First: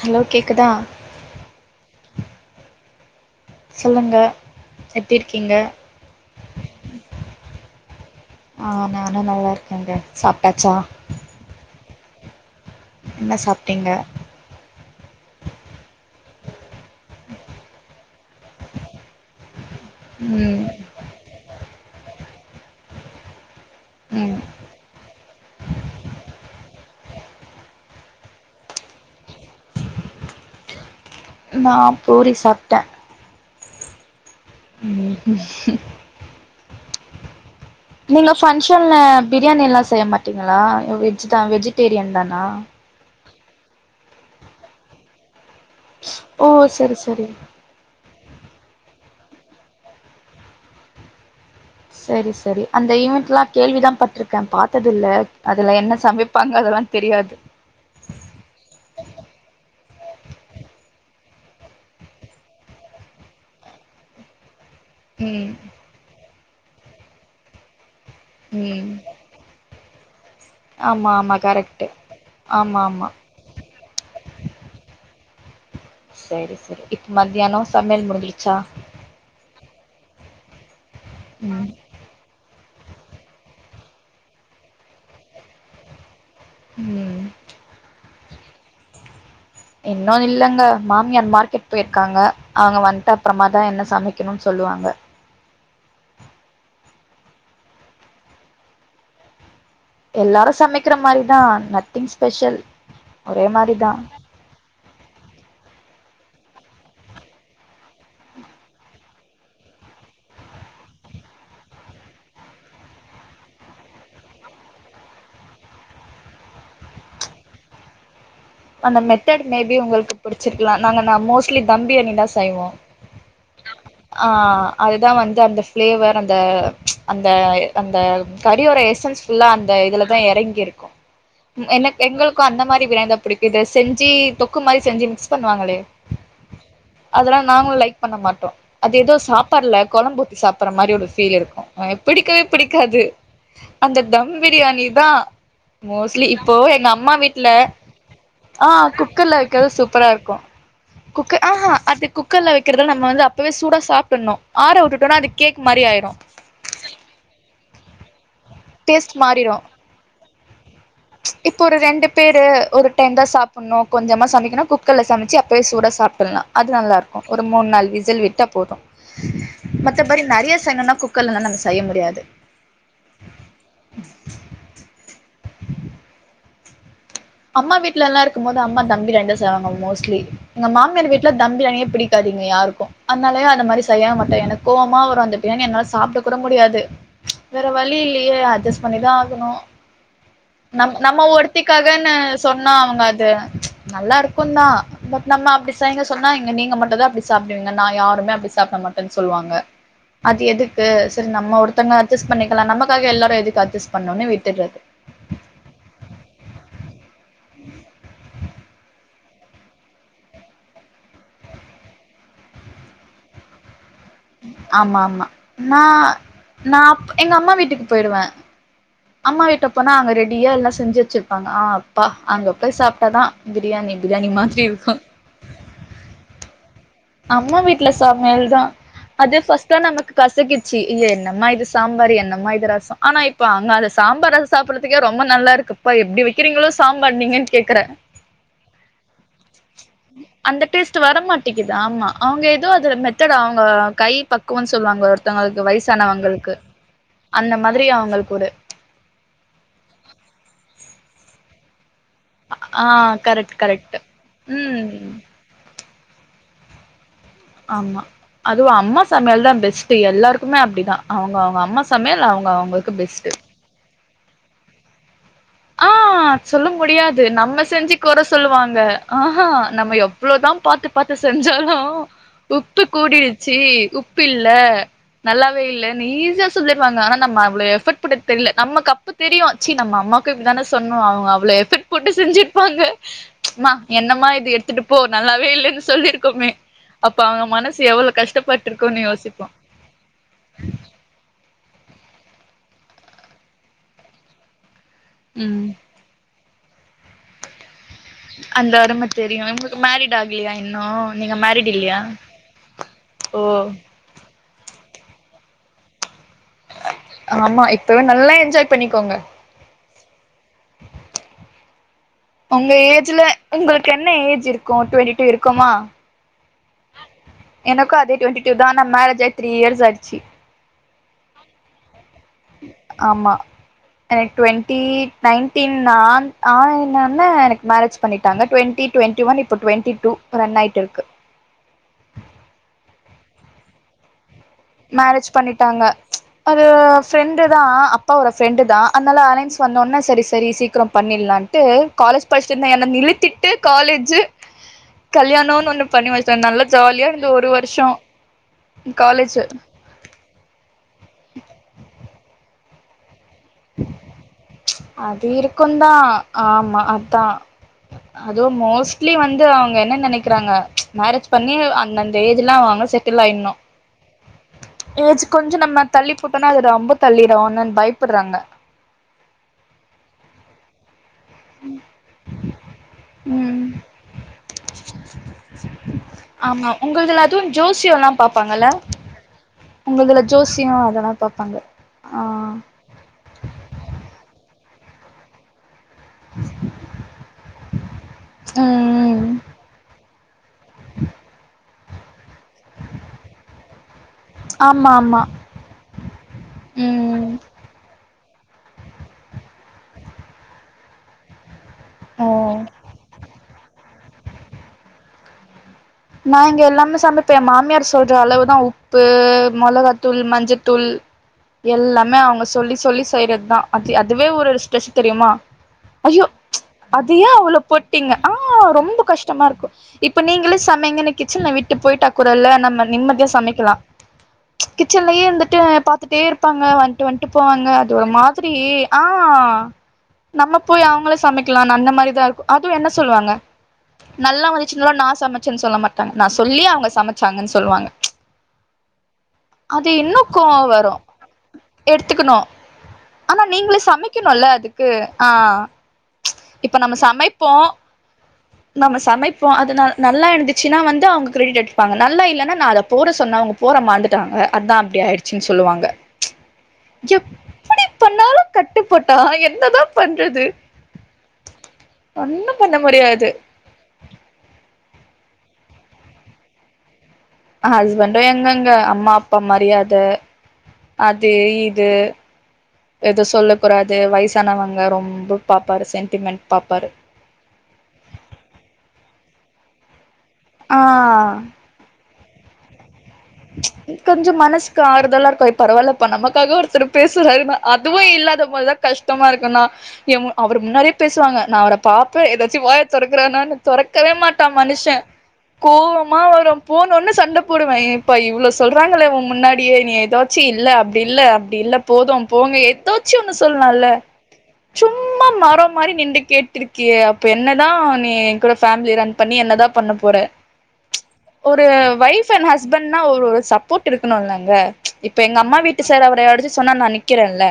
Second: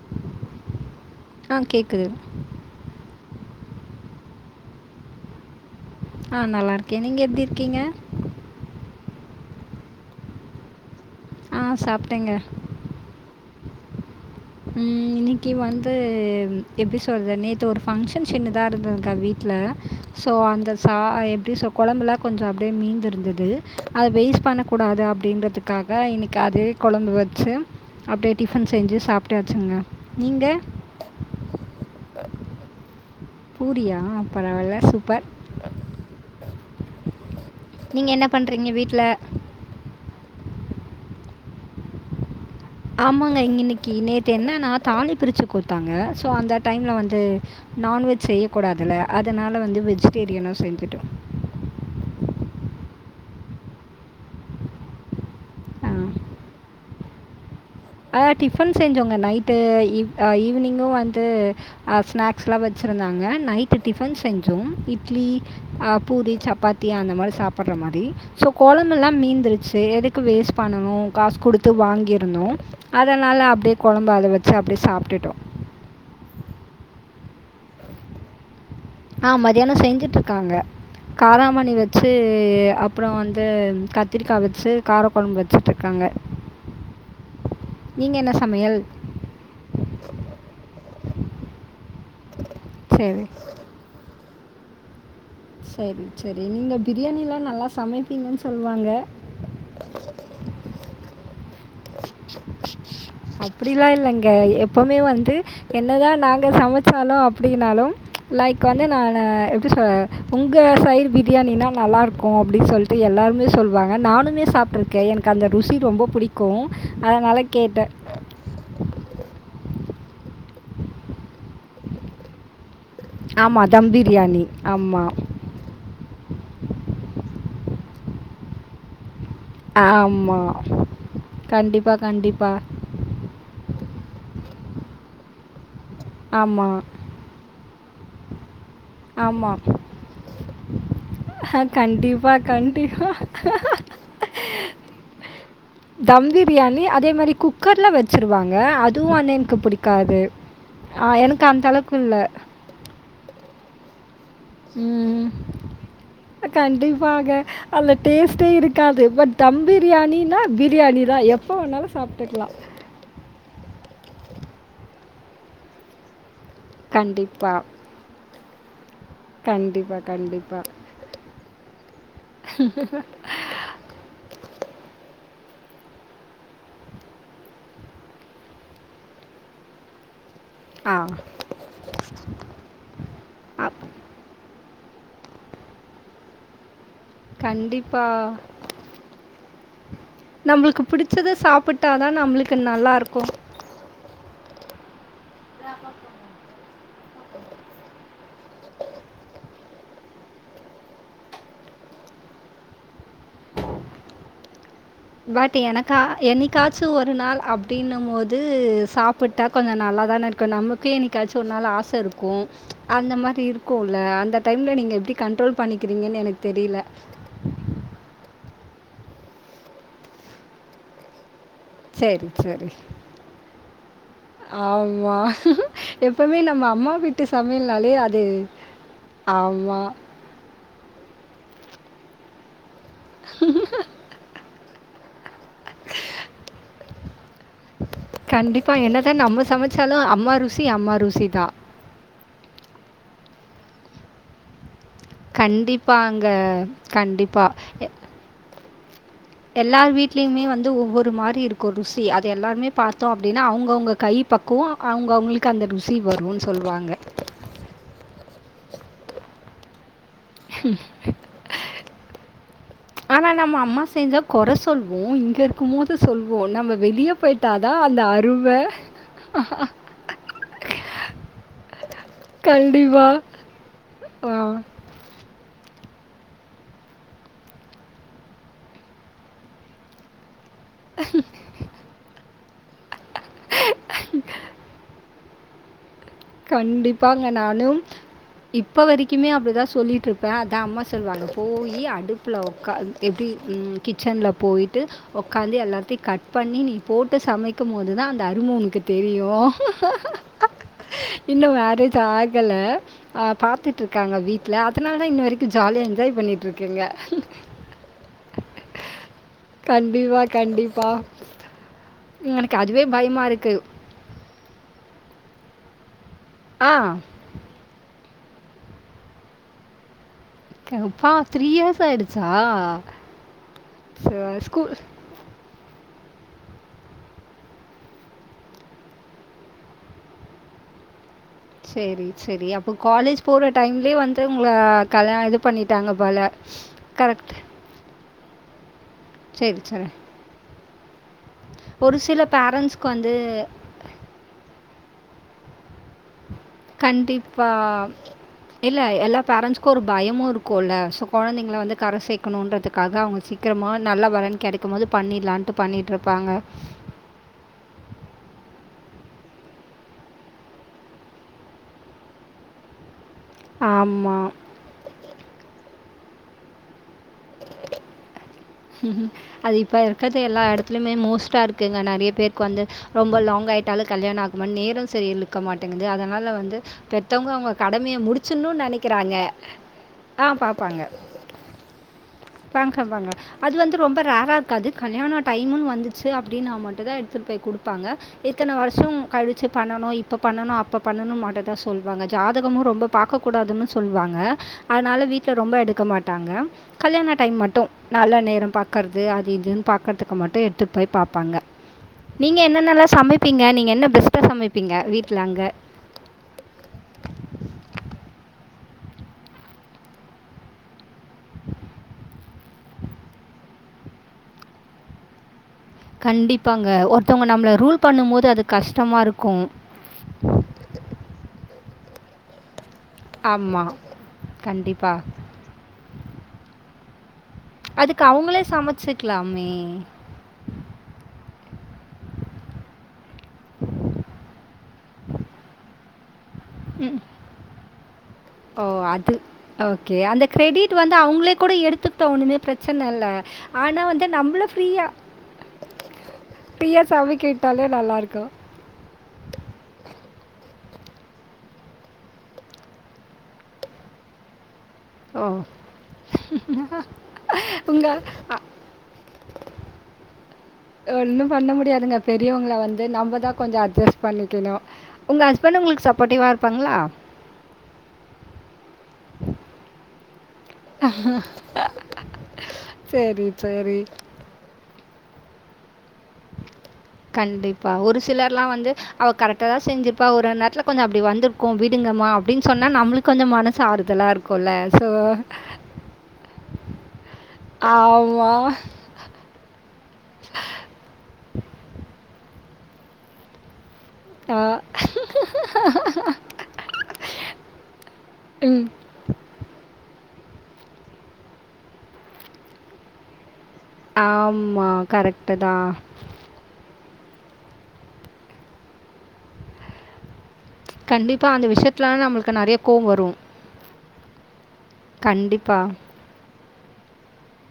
Hello கேக்குதா ஆ கேக்குது சொல்லுங்க எப்டி இருக்கீங்க ஆ நல்லா இருக்கே நீங்க எப்படி இருக்கீங்க ஆ நானு நல்லாிருக்கேங்க சாப்டாச்சா ஆ சாப்பிட்டேங்க என்ன சாப்ட்டீங்க ம் இன்னைக்கு வந்து எப்படி சொல்றது நேத்து ஒரு ஃபங்க்ஷன் சின்னதா இருந்ததுக்கா வீட்டு்ல சோ ம் அந்த சா எப்படி சோ குழம்புலா கொஞ்ச அப்படியே மீந்திருந்தது அத ம் வேய்ஸ்ட் பண்ண கூடாது அப்படின்யின்றதுக்கு காக இன்னைக்கு அதே குழம்பு வச்சு அப்படியே டிஃபன் செஞ்சு சாப் சாப்டாச்சிங்க நீங்க நா பூரி சாப்ட்டே பூரியா பரவால்ல ம் சூப்பர் நீங்கள் என்ன நீங்க பண்ணுறீங்க ஃபங்க்ஷன்ல வீட்டில் பிரியாணி எல்லாம் செய்ய மாட்டீங்களா வெஜ் தா வெஜிடேரியன் தானா ஆமாங்க இங்கன்னைக்கு நேத்து என்னன்னா தாலி பிரிச்சு கொடுத்தாங்க சோ ஓ அந்த டைம்ல சரி வந்து சரி நான்வெஜ் செய்ய கூடாதுல்ல அதனால வந்த வெஜிடேரியனோ செஞ்சிட்டோ செரி செரி அந்த ஈவெண்டட்லா கேள்விதா பட்டிருக்கே பாத்தது இல்ல அதுல ஆ. என்ன சமைப்பாங்க அதெல்லா தெரியாது ஆ டிபன் செஞ்சோங்க நைட்டு் ஈவ் ஆ ஈவினிங்கு வந்து ஆ ஸ்நாக்ஸ்யில்லா வச்சிருந்தாங்க நைட்டு டிபன் செஞ்சோ இப் இட்லி ம் அ பூரி சப்பாத்தி அந்த மாரி சாப்ட்ற மாரி சோ ம் கொழம்பு எல்லா மீந்துருச்சு எதுக்கு வேஸ்ட் பண்ணணு ஆமா ஆமா காசு குடுத்து கரெக்ட்டு வாங்கிருந்தோ ஆமா ஆமா அதனால அடியே கொழம்பு அத வச்சு அப்டியே சாப்ட்டுட்டோ சேரி சேரி இப்ப மத்தியானோ சமையல் முடிஞ்சிருச்சா ஆ மதியானோ செஞ்சுட்டு இருக்காங்க ம் காராமணி வச் வச்சு அப்றோ வந்து கத்திரிக்கா வச்சு கார கொழம்பு வச்சுட்டு இருக்காங்க ம் நீங்க என்ன சமையல் இன்னு இல்லைங்க மாமியார் மார்க்கெட் போய்ருக்காங்க அவுங்க சரி வன்ட்டுஅப்றோமா தா என்ன சமைக் கிணுன் சொல்லுவாங்க சேரி சேரி நீங்க ப்ரியாணிலா நல்லா சமைப்பீங்கன்னு சொல்லுவாங்க எல்லாரு சமைக்கிற மாரிதா நத்திங் ஸ்பெஷல் ஒரே மாரி தா இங்க எப்பவுமே வந்து என்னதா நாங்க சமைச்சாலு அப்டினாலு லைக் வந்து நானு எப்டி சொல்ல உங்க சைடு ப்ரியாணினா நல்லா இருக்கு அப்டின்னு சொல்லிட்டு எல்லாருமே சொல்லுவாங்க நானுமே சாப்ட்ருக்கே எனக் க்கு அந்த ருசி ரொம்ப புடிக்கு அதனால கேட்டே அந்த மெத்தட் மேபி உங்களுக்கு புடிச்சிருக்கலா நாங்க நா மோஸ்ட்லி தம் ப்ரியாணி தா செய்வோ ஆமாம் தம் ஆ பிரியாணி ஆமாம் அதுதா வந்து அந்த ஃப்ளேவர் அந்த அந்த அந்த கறியோரை எசன்ஸ் ஃபுல்லா அந்த இதுலதா ஆமா. எறங்கி இருக்கு ம் கண்டிப்பா, எனக் எங்களுக்கு கண்டிப்பா. அந்த மாரி ப்ரியானிதா புடிக்கிது செஞ்சு தொக்கு மாரி செஞ்சு மிக்ஸ் பண்ணுவாங்களே ஆம்மா அதெல்லா நாங்களு லைக் பண்ண மாட்டோ அது ஏதோ ஆமா. சாப்பாடுல கொழம்பு ஊத்தி சாப்ட்ற மாரி ஒரு ஃபீல் அஹ், இருக்கு கண்டிப்பா, பிடிக்கவே பிடிக்காது கண்டிப்பா. அந்த தம் ப்ரியாணி தா மோஸ்ட்லி தம் இப்போ பிரியாணி, எங்க அதே அம்மா மாரி வீட்ல குக்கர்ல வச்சுருவாங்க. ஆ அதுவும் வந்து குக்கர்ல எனக்கு வைக்கிறது சூப்பரா பிடிக்காது. இருக்கு குக்கு எனக்கு ஆ அந்த ஹா அளவுக்கு அது இல்ல. குக்கர்ல வைக் கிறது நம்ம வந்து அப்பவே சூடா சாப்ட்டுணு ஆர விட்டுட்டோம்ன அது கேக் மாரி ஆயிரு கண்டிப்பாக அதுல டேஸ்ட்டே இருக்காது டேஸ்ட் பட் மாறிடு தம் ப்ரியாணின்னா ப்ரியாணி இப்போ ஒரு ரெண்டு பேரு ஒரு டைம் தா சாப் புன்னு கொஞ்சமா சமைக்கணு குக்கர்ல சமைச்சு அப்பயே சூட சாப்ட்டுலா அது நல்லா இருக்கு ஒரு கண்டிப்பா. மூண் நாள் விசில் விட்டா போது கண்டிப்பா, மத்தபடி நறைய கண்டிப்பா. செய்னுன்னா குக் கர்லா நம்ம செய்ய முடியாது [inaudible] ம் அம்மா வீட்டுல எல்லா இருக்குமோது அம்மா தம் ப்ரியாணி தா செய்வாங்க மோஸ்லி எங்க ஆ. மாமியார் வீட்டுல தம் ப்ரியாணியே புடிக்காது இங்க யாருக்கு அதனாலே அந்த அப் மாரி செய்ய மாட்டே எனக்கு கோவமா வரு அந்த ப்ரியாணி என்னால சாப்ட கூட முடியாது வேற வழி கண்டிப்பா. இல்லையே அட்ஜஸ்ட் பண்ணிதா ஆகுணு நம்மளுக்கு நம் நம்ம பிடிச்சத சாப்பிட்டா ஒருத்தக்காகன்னு தான் நம்மளுக்கு சொன்னோ அவுங்க அது நல்லாருக்கும். நல்லா இருக்கு தா பட் நம்ம அப்டி செய்ங்க சொன்னா இங்க நீங்க மட்டு தா அப்டி சாப்டுவிங்க நாங்க யாருமே அப்டி சாப்ட மட் ட சொல்வாங்க அது எதுக்கு சரி நம்ம ஒருத்தவங்க அட்ஜஸ்ட் பண்ணிக்கலா நமக்காக எல்லாரு எதுக்கு அட்ஜஸ்ட் பண்ணணுன்னு விட்டுர்றது பட் எனக்கா என்க்காச்சு ஒரு நாள் அப்டின்னும் போது சாப் ட்டா கொஞ்சோ நல்லா தான இருக்கு நமக்கு என்னைக்காச்சு ஒரு நாள் ஆச இருக்கு அந்த மாரி இருக்குல்ல அந் இந்த டைம்ல நீங்க ஆமா எப்டி ஆமா கண்ட்ரோல் நா பண்ணிக்கிறீங்கன்னு எனக்கு தெரில நா எங்க அம்மா வீட்டுக்கு போயிடுவே அம்மா வீட்ட போனா அங்க ரெடியா எல்லா செஞ்சி வச்சிருப்பாங்க ஆ ப்பா சரி அங்க சரி போய் சாப்ட்டாதா பிரியாணி பிரியாணி மாதிரி இருக்கு வா [unintelligible] எப்பவுமே நம்ம அம்மா வீட் அம்மா வீட்ல சமையல் தா அதே ஃபர்ஸ்ட்லா ஆமாம் நமக்கு கசகிச்சி இது என்னம்மா இது சாம்பார் என்னம்மா இது ரசோ ஆனா இப்ப அங்க அத சாம்பார் அத சாப்டடுறதுக்கே ரொம்ப நல்லா இருக்குப்பா எப்டி வைக்கிறீங்களோ சாம்பார் நீங்கன் கண்டிப்பா என்னதா நம்ம சமைச்சாலு அம்மா அந்த ருசி அம்மா டேஸ்ட் வர ருசி தா மாட்டேங்குது ஆமா அவங்க ஏதோ அது மெத்தேட் அவங்க கை பக் குவோன்னு சொல்லுவாங்க ஒருத்தங்களுக்கு கண்டிப்பாங்க வயசானவங்களுக்கு அந்த மாதிரி கண்டிப்பாக அவங்களுக்கு ஒரு எல்லார் வீட்லயுமே வந்து ஒவ்வொரு மாரி இருக்கு ருசி அது எல்லாருமே ஆ பாத்தோ அப்டின்னா கரெக்ட் அவங்கவுங்க கரெக்ட் கை பக்குவோ ம் அவங்கவுங்களுக்கு அந்த ருசி வருன்னு சொல்லுவாங்க ஆமா அதுவு அம்மா சமையல் தா பெஸ்ட் எல்லாருக் குமே அப்டிதா அவங்க அவங்க அம்மா சமையல் அவங்க அவங்களுக்கு பெஸ்ட்ட் ஆமா அம்மா செஞ்சா கொறை சொல்லுவோ இங்க ஆ இருக்கும்போது சொல்வோம். சொல்ல நம்ம வெளிய முடியாது போயிட்டா நம்ம தான் செஞ்சி அந்த கொறை அருமை. சொல்லுவாங்க ஆஹா நம்ம எவ் ளோதா பாத்து பாத்து செஞ்சாலு உப்பு கண்டிப்பா. கூடிரிச்சி உப்பு ஆ இல்ல நல்லாவே இல்லன்னு ஈஸியா சொல்லிருவாங்க ஆனா நம்ம அவ்ளோ எஃபர்ட் போட்டது தெரில நமக்கு அப்ப தெரியு ச்சி நம்ம அம்மா க்கு இப்டி தான சொன்னோ அவங்க அவள எஃபர்ட் போட்டு செஞ்சிருப்பாங்க ம்மா என்னமா இது எடுத்துட்டு போ நல்லாவே இல்லன்னு சொல்லிருக்கோமே அப்ப கண்டிப்பாங்க. அவங்க மனசு நானும் எவ்ளோ கஷ்டப்பட்ருக்குன்னு யோசிப்போ சொல்லிட்ருப்பே அதா அம்மா செல்வாங்க போய் அடுப்புல ஒக்காந்து எப்டி ம் கிச்சன்ல போய்ட்டு ஒக்காந்து ம் எல்லாத்தையு கட் பண்ணி நீ போட்டு சமைக்கும் போதுதா அந்த அரும தெரியு இவங்களுக்கு மேரிட் ஆகலையா இன்னு? நீங்க இன்னு மேரிட் மேரேஜ் இல்லையா? ஆகல ஆ ஓ பாத்துட்டு இருக் காங்க வீட்ல அதனால தா இன்ன வரைக்கு ஜாலியா என்ஜாய் பண்ணிட்ருக்கேங்க ஆமா இப்பவே நல்லா என்ஜாய் பண்ணிக்கோங்க கண்டிப்பா கண்டிப்பா எனக்கு உங்க அதுவே ஏஜ்ல பயமா இருக்கு. உங்களுக்கு என்ன ஏஜ் இருக்கு டுவெண்டி டூ இருக்குமா ஆ எனக்கு அதே டுவென்டி டூ தா ஆனா மேரேஜ் ஆயி த்ரீ இயர்ஸ் ஆயிடுச்சி ப்பா த்ரீ இயர்ஸ் ஆயிடுச் ஆமா எனக்கு ஸ்கூல் டுவெண்ட்டி நைன்டீன் நா ஆன் ஆன ஒன்ன எனக்கு மேரேஜ் பண்ணிட்டாங்க டுவெண்ட்டி டுவெண்ட்டி ஒன் இப்ப டுவெண்ட்டி டூ ரன் ஆயிட்டு இருக்கு சேரி சேரி அப்ப காலேஜ் போற டைம்லயே வந்து உங்கள கல்யாண இது பண்ணிட்டாங்க போல ஒரு கரெக்ட் ஃப்ரெண்டு தா அப்பாவோட ஃப்ரெண்டுதா அதனால அலையன்ஸ் வந்த ஒன்ன சரி சரி சீக்கரோ பண்ணிடலான் ட்டு ஒரு சில காலேஜ் படிச்சிட்டு இருந்த என்ன பேரண்ட்ஸ்க்கு வந்து நிழுத்திட்டு காலேஜு கல்யாணம்னு ஒண்ணு பண்ணி வச்சன் நல்லா ஜாலியா இருந்தோன் ஒரு கண்டிப்பா. வருஷோம் இல்ல எல்லா பேரண்ட்ஸ்க்கும் ஒரு பயமும் இருக்கும்ல்ல சோ கொழந்தைங்கள வந்து கர சேக்கணும்ன்றதுக்காக அவங்க சீக்கிரமா நல்ல வரன் கெடைக்கும் போது பண்ணிடலான்ட்டு பண்ணிட்டுருப்பாங்க ஆ அத்தா அதோ மோஸ்ட்லி வந்து அவங்க என்ன நெனைக்கிறாங்க மேரேஜ் பண்ணி அந்தந்த ஏஜ்லா அவங்க செட்டில் ஆயினும் ஆமா ஏஜ் கொஞ்சோ நம்ம தள்ளி போட்டோனா அது ரொம்ப தள்ளிடோம் அந்நன் பயப்படுறாங்க அது இப்போ இருக்கற்து எல்லா எடத்லயுமே மோஸ்ட் டர்க்குங்க நெறைய பேருக்கு வந்து ரொம்ப லாங் ம் ஆய்டாலும் கல்யாணம் ஆக்மா நேரம் சரி இழுக்க மாட் டுங்கது அதனால வந்து ஆமா உங்கள்துல பெத்தவங்க அதுவு அவங்க கடமைய முடிச்சுன்னும் நெனைக்கறாங்க உங்கதுல ஜோசியும் அதெல்லாம் பாப்பாங்க ஆ பாங்க பாங்க அது வந்து ரொம்ப ரேரா இருக்காது கல்யாணம் டைம்னு வந்து ச்சு அப்டின்னா மட்டும் தான் எடுத்துட்டு போய் குடுப்பாங்க இத்தன வருஷம் ம் கழிச்சு பண்ணனு இப்ப பண்ணணு இப்ப பண்ணணும் மாட்டே தா சொல்வாங்க ஜாதகமும் ரொம்ப பாக்கக் கூடாதுன் சொல்வாங்க ஆமா அனால ஆமா வீட்டுல ரொம்ப எடுக்க மாட்டாங்க கல்யாண ம் டைம் மட்டும் நல்லா நேரம் பாக்கர்து அது இதுன்னு பாக்கர்துக்கு மட்டும் எடுத்துட் போய் பாப்பாங்க ஓ நீங்க என்னன்னல்லா சமைப்பீங்க நீங்க என்ன பெஸ்டா சமைப்பீங்க வீட்ல அங்க நான் இங்க எல்லாமே சமைப்பேன் மாமியார் சொல்ற அளவுதான் உப்பு மொளகாத்தூள் மஞ்சத்தூள் எல்லாமே அவங்க சொல்லி சொல்லி செய்றது தான் அது அதுவே ஒரு ஸ்ட்ரெஷ் தெரியுமா ஐயோ கண்டிப்பாங்க ஒருத்தவங்க அதயேன் நம்மளை அவ்ளோ ரூல் போட்டீங்க பண்ணும்போது ஆ அது ரொம்ப கஷ்டமாக கஷ்டமா இருக்கும் இப்ப நீங்களே சமைையங்கனு கிச்சன்ல வுட்டு போயட்டாக்குடல நம்ம நிம்மதியா ஆமாம் சமைக்கலாம் கண்டிப்பாக கிச்சன்லயே இருந்துட்டு பாத்துட்டேருப் பாங்க வந்ட்டு வந்ட்டு போவாங்க அது அதுக்கு ஒரு அவங்களே மாதிரி ஆ சமைச்சுக்கலாமே! நம்ம போய் அவங்களே சமைக்கலாம்னு அந்த மாரிதான் இருக்கும் அதும் என்ன சொல்வாங்க நல்லா வந்துச்சுனாலும் நான் சமைச்சேன்னு சொல்ல மாட்டாங்க நான் சொல்லி அவங்க சமைச்சாங்கன் சொல்வாங்க ஓ அது ஓகே அந்த கோவ கிரெடிட் வரு வந்து அவ்ங்ளே கூட எடுத்துட்டும் எடுத்துக்கணு ஒன்னுமே பிரச் ச்சன இல்ல ஆனா நீங்களே வந்து நம்ளு சமைக்கணுல்ல ஃப்ரீயா அதுக்கு ஆ இப்ப ஃப்ரீயா நம்ம சமைக்க சமைப்போ விட்டாலே நல்லா இருக்கும் நம்ம சமைப்போம் அதனா நல்லா இருந்துச்சுன்னா வந்து அவங்க கிரெடிட் எடுத்துப்பாங்க நல்லா இல்லன்னா நா அத போட சொன்ன அவங்க போட மாறந்துட்டாங்க அதா இப்டி ஓ! ஆய்டுச்சின் சொல்லுவாங்க எப்புடி உங்க அ பண்ணாலும் கட்டுப்பட்டா என்னதான் பண்றது ஒன்னும் பண்ண முடியாதுங்க ஒன்னு பெரியவங்கள பண்ண வந்து முடியாது நம்மதான் கொஞ்சோ அட்ஜஸ் பண்ணிக்கணும் உங்க ஹஸ்பண்டும் உங்களுக்கு சப்போர்டிவா இருப்பாங்களா ஹஸ்பண்டும் எங்கங்க அம்மா அப்பா மரியாத அது இது எது சரி, சொல்ல சரி. கூடாது வயசு வயசானவங்க ரொம்ப பாப்பாரு சென்டிமெண்ட் பாப்பாரு கண்டிப்பா ஒரு சிலர் எல்லாம் வந்து அவ கரெக்டா தான் செஞ்சிருப்பா ஒரு ஒரு நேத்துல ஆ கொஞ்சோ அப்டி வந்துருக்கும் வி டுங்கம்மா அப்டின் சொன்னா நம்மளுக்கு கொஞ்சோ மனசு ஆறுதலா இருக்கும்ல சோ பரவாலப்பா நமக்காக ஒருத்தர் பேசுறாருனா அதுவும் ஆமா. இல்லாத போது தான் கஷ்டமா இருக்குன்னா என் அவர் முன்னாடியே பேசுவாங்க நான் அவர பாப்பேன் ஏதாச்சு வாய தொறக்குறானானு தொறக்கவே ஆ, மாட்டான் மனுஷன் கோவமா வரும் போனோன சண்ட போடுவேன் ஏன் பா இவ்ளோ ம். சொல்றாங்களே உன் முன்னாடியே நீ ஏதாச்சு இல்ல அப்புடி இல்ல அப்புடி இல்ல போதும் போங்க எதோத் சி ஒண்ணு சொல்லாம்ல ஆமா. சும்மா கரெக்ட்டு மரோ தான். மாறி நின்னு கே கிறுக்கியே அப்ப என்னதா நீ எ கூட ஃபேமிலிய ரன் பண்ணி என்னதா பண்ண போற கண்டிப்பா அந்த விஷ்யத்லலா நம்ளுக்கு நறைய ஹஸ்பன்ட்னா ஒரொரு சப்போர்ட் இருக்கனுல்லங்க இப்ப எங்க அம்மா கண்டிப்பா. வீட்டு செரி அவட யாராச்சு சொன்னா நா நிக்கிறேன்ல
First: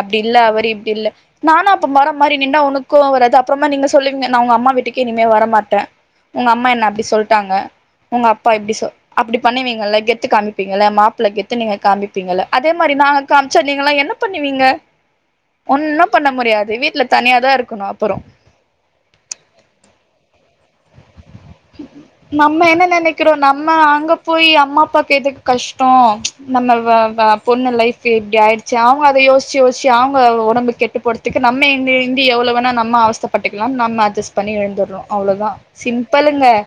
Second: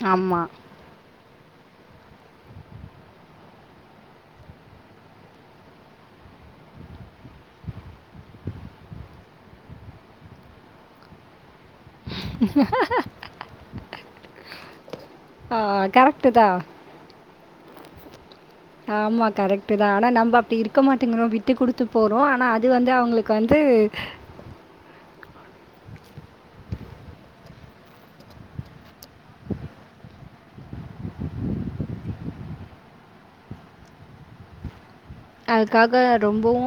அப்டில்ல ஆமா. அவரு இப்டில்ல நானு அப்ப மரோ மாரி நின்டா உனக் கோவோ வராது அப்றமா நீங்க சொல்லுவீங்க நா ஒங்க அம்மா வீட்டுக்கே இனிமே வரமாட்டே உங்க அம்மா என்ன அப்டி சொல்ட்டாங்க உங்கப்பா இப்டி சொ அப்டி பண்ணுவீங்கல்ல கெத்து காமிப்பீங்கள்ல மாப்பிள்ள கெத்து நீங்க காமிப்பீங்கள அதே மாரி நாங்க காம்ச்சா நீங்கள்லா என்ன பண்ணுவீங்க ஆ ஒன்னு பண்ண கரெக்ட்டு தான். முடியாது வீட்ல தனியா தாருக்கனு அப்பறோ ஆமா கரெக்ட்டு தா ஆனா நம்ப அப்டி இருக்க மாட்டிங்கிறோ விட்டு குடுத்து போறோ ஆனா அது வந்து அவுங்ளுக்கு வந்து நா அங்க போயி அம்மாப்பாக்கு எதுக்கு கஷ்டோ நம்ம வ வ பொண்ணு லைஃப் இப்டி ஆய் ச்சு அவுங்க அத யோச்சி யோச்சி அவுங்க ஒடம்பு கெட்டு போறத்துக்கு நம்ம எந்தி எந்தி எவ்ளோ வேணா நம்ம அவஸ்த பட்டுக்லாம் நம்ம அட்ஜெஸ்ட் பண்ணி இருந்துட்றோ அதுக்காக ரொம்பவு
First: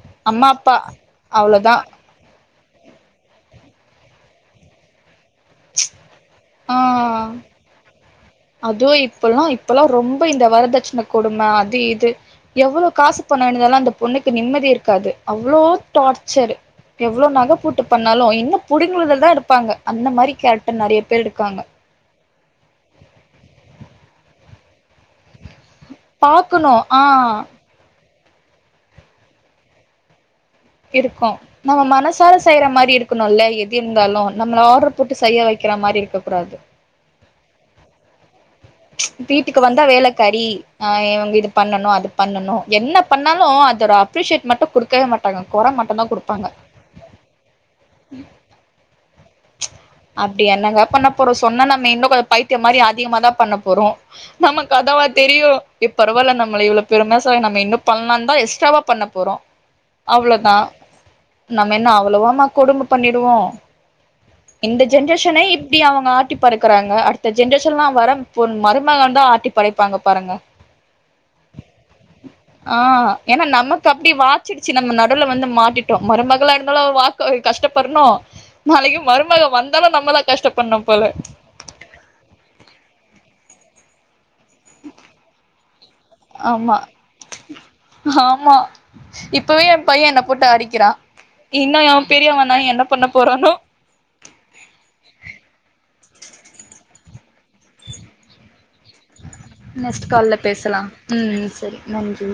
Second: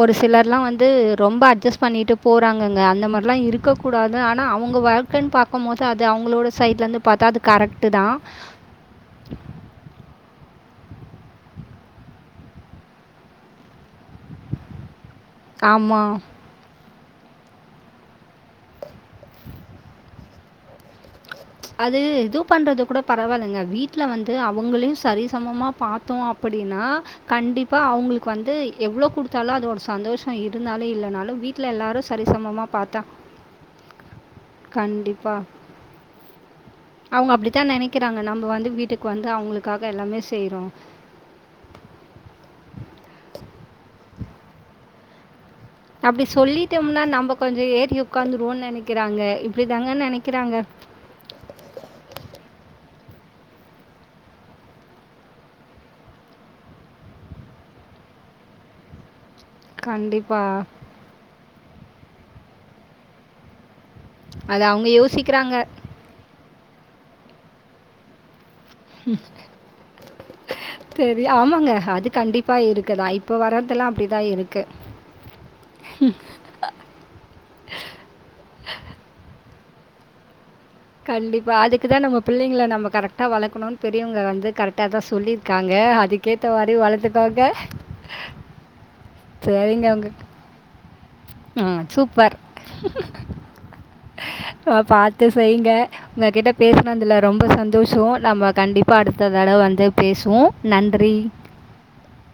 ஒரு அம்மா சிலர்லா அப்பா வந்து ரொம்ப அவ்ளோதா அட்ஜஸ்ட் பண்ணிட்டு போறாங்கங்க அந்த மார்லா இருக்க கூடாது ஆனா அவுங்க வாழ்க்கன் பாக்கம்போது அது அவுங்ளோட சைட்லந்து ஆ பாத்தா அது கரெக்ட்டு தா அதுவு இப்பல்லா இப்பல்லா ரொம்ப இந்த வரதட்சண கொடும அது இது எவ்ளோ காசு பணோ வாய்ன்ட்டு வந்தாலு அந்த பொண்ணுக்கு நிம்மதி இருக்காது அவ்ளோ ஆமா. டார்ச்சரு எவ்ளோ நக போட்டு பண்ணாலு இன்னு புடுங்குறல தாருப்பாங்க அந்த மாரி கேரக்டரு நறைய பேர் இருக்காங்க அது இது பண்றது கூட பரவால்லங்க வீட்ல வந்து அவுங்களையு சரிசமமா பாத் தோ பாக்கணு அப்பிடின்னா ஆ கண்டிப்பா அவுங்ளுக்கு வந்து எவ்ளோ குடுத்தாலு அதோட சந்தோஷோ இருந்தாலு இருக்கு நம்ம மனசார செய்ற மாரி பார்த்தா இருக்கணுல எது இந்தாலு நம்ள ஆட்ரு போட்டு செய்ய வெ க்ற மாரி இருக்க கூடாது அவுங்க அப்டித்தா நெனைக்குறாங்க நம்ம வந்து வி வீட்டுக்கு வந்தா வேலக்காரி ஆ இவுங் இது பண்ணணு அது பண்ணணு என்ன பண்ணாலு அத ஒரு அப்ரிஷியேட் மட்டு குடுக்கவே மாட்டாங்க கொற ம அப்டி சொல்லிட்டம்ன்னா நம்ம கொஞ்சோ ஏறி உக்காந்துருவோன் நெனைக்கிறாங்க இப்டிதாங்க நெனைக்கிறாங்க அப்றோ சொன்னா நம்ம இன்னு கொஞ்சோ பைத்தியோ மாரி அதிகமா தா பண்ண போறோ நமக்கு அதாவா தெரியு ஏ பரவால நம்மள இவ்ளோ பெருமையா சொல்றாங்க நம்ம இன்னு பண்ணலான் தா எஸ்ட்ராவா பண்ணப் போறோ கண்டிப்பா. அவ்ளோதா நம்ம என்ன அவ்ளோவாமா கொடும பண்ணிடுவோ அது இந்த அவங்க ஜென்ரேஷனே யோசிக்கிறாங்க. இப்டி அவுங்க ஆட்டி படைக்குறாங்க அடுத்த ஜென்ரேஷன்லா வர பொண் மரு மகள்ந்தா ஆட்டி படைப்பாங்க பாருங்க சரி ஆமாங்க. அது கண்டிப்பா ஆ இருக்குதான். இப்போ ஏனா நமக்கு வர்றதெல்லாம் அப்டி அப்படிதான் இருக்கு. வாச்சிடுச்சு நம்ம நடுல வந்து மாட்டிட் டோ மருமகளா இருந்தாலு அவ வா ழ்க்க கஷ்டப்பட்னு நாளைக்கு மருமக வந்தாலு நம்ம தா கஷ்டப்பட்னு கண்டிப்பா அதுக்குதா நம்ம பிள்ளைங்ள நம்ம கரெக்டா வளக்ணுன் பெரியோங்க வந்து கரெக்டா தா சொல்லிருக்காங்க அதுக்கேத்த மாரி ஆமா வளர்த்துக்கோங்க ஆமா இப்பவே எ சரிங்க உங்க பையேன் என்ன போட்டு அடிக்கிறா இன்னு ம் அவே பெரியவன்னாயி என்ன பண்ண போறானோ ஆ பாத்து செய்ங்க உங்ககிட்ட பேசுனதுல ரொம்ப சந்தோஷோ நம்ம கண்டி ப்பா அடுத்ததடவ வந்து நெக்ஸ்ட் கால்ல பேசுவோ பேசலா நன்றி ம் சரி நன்றி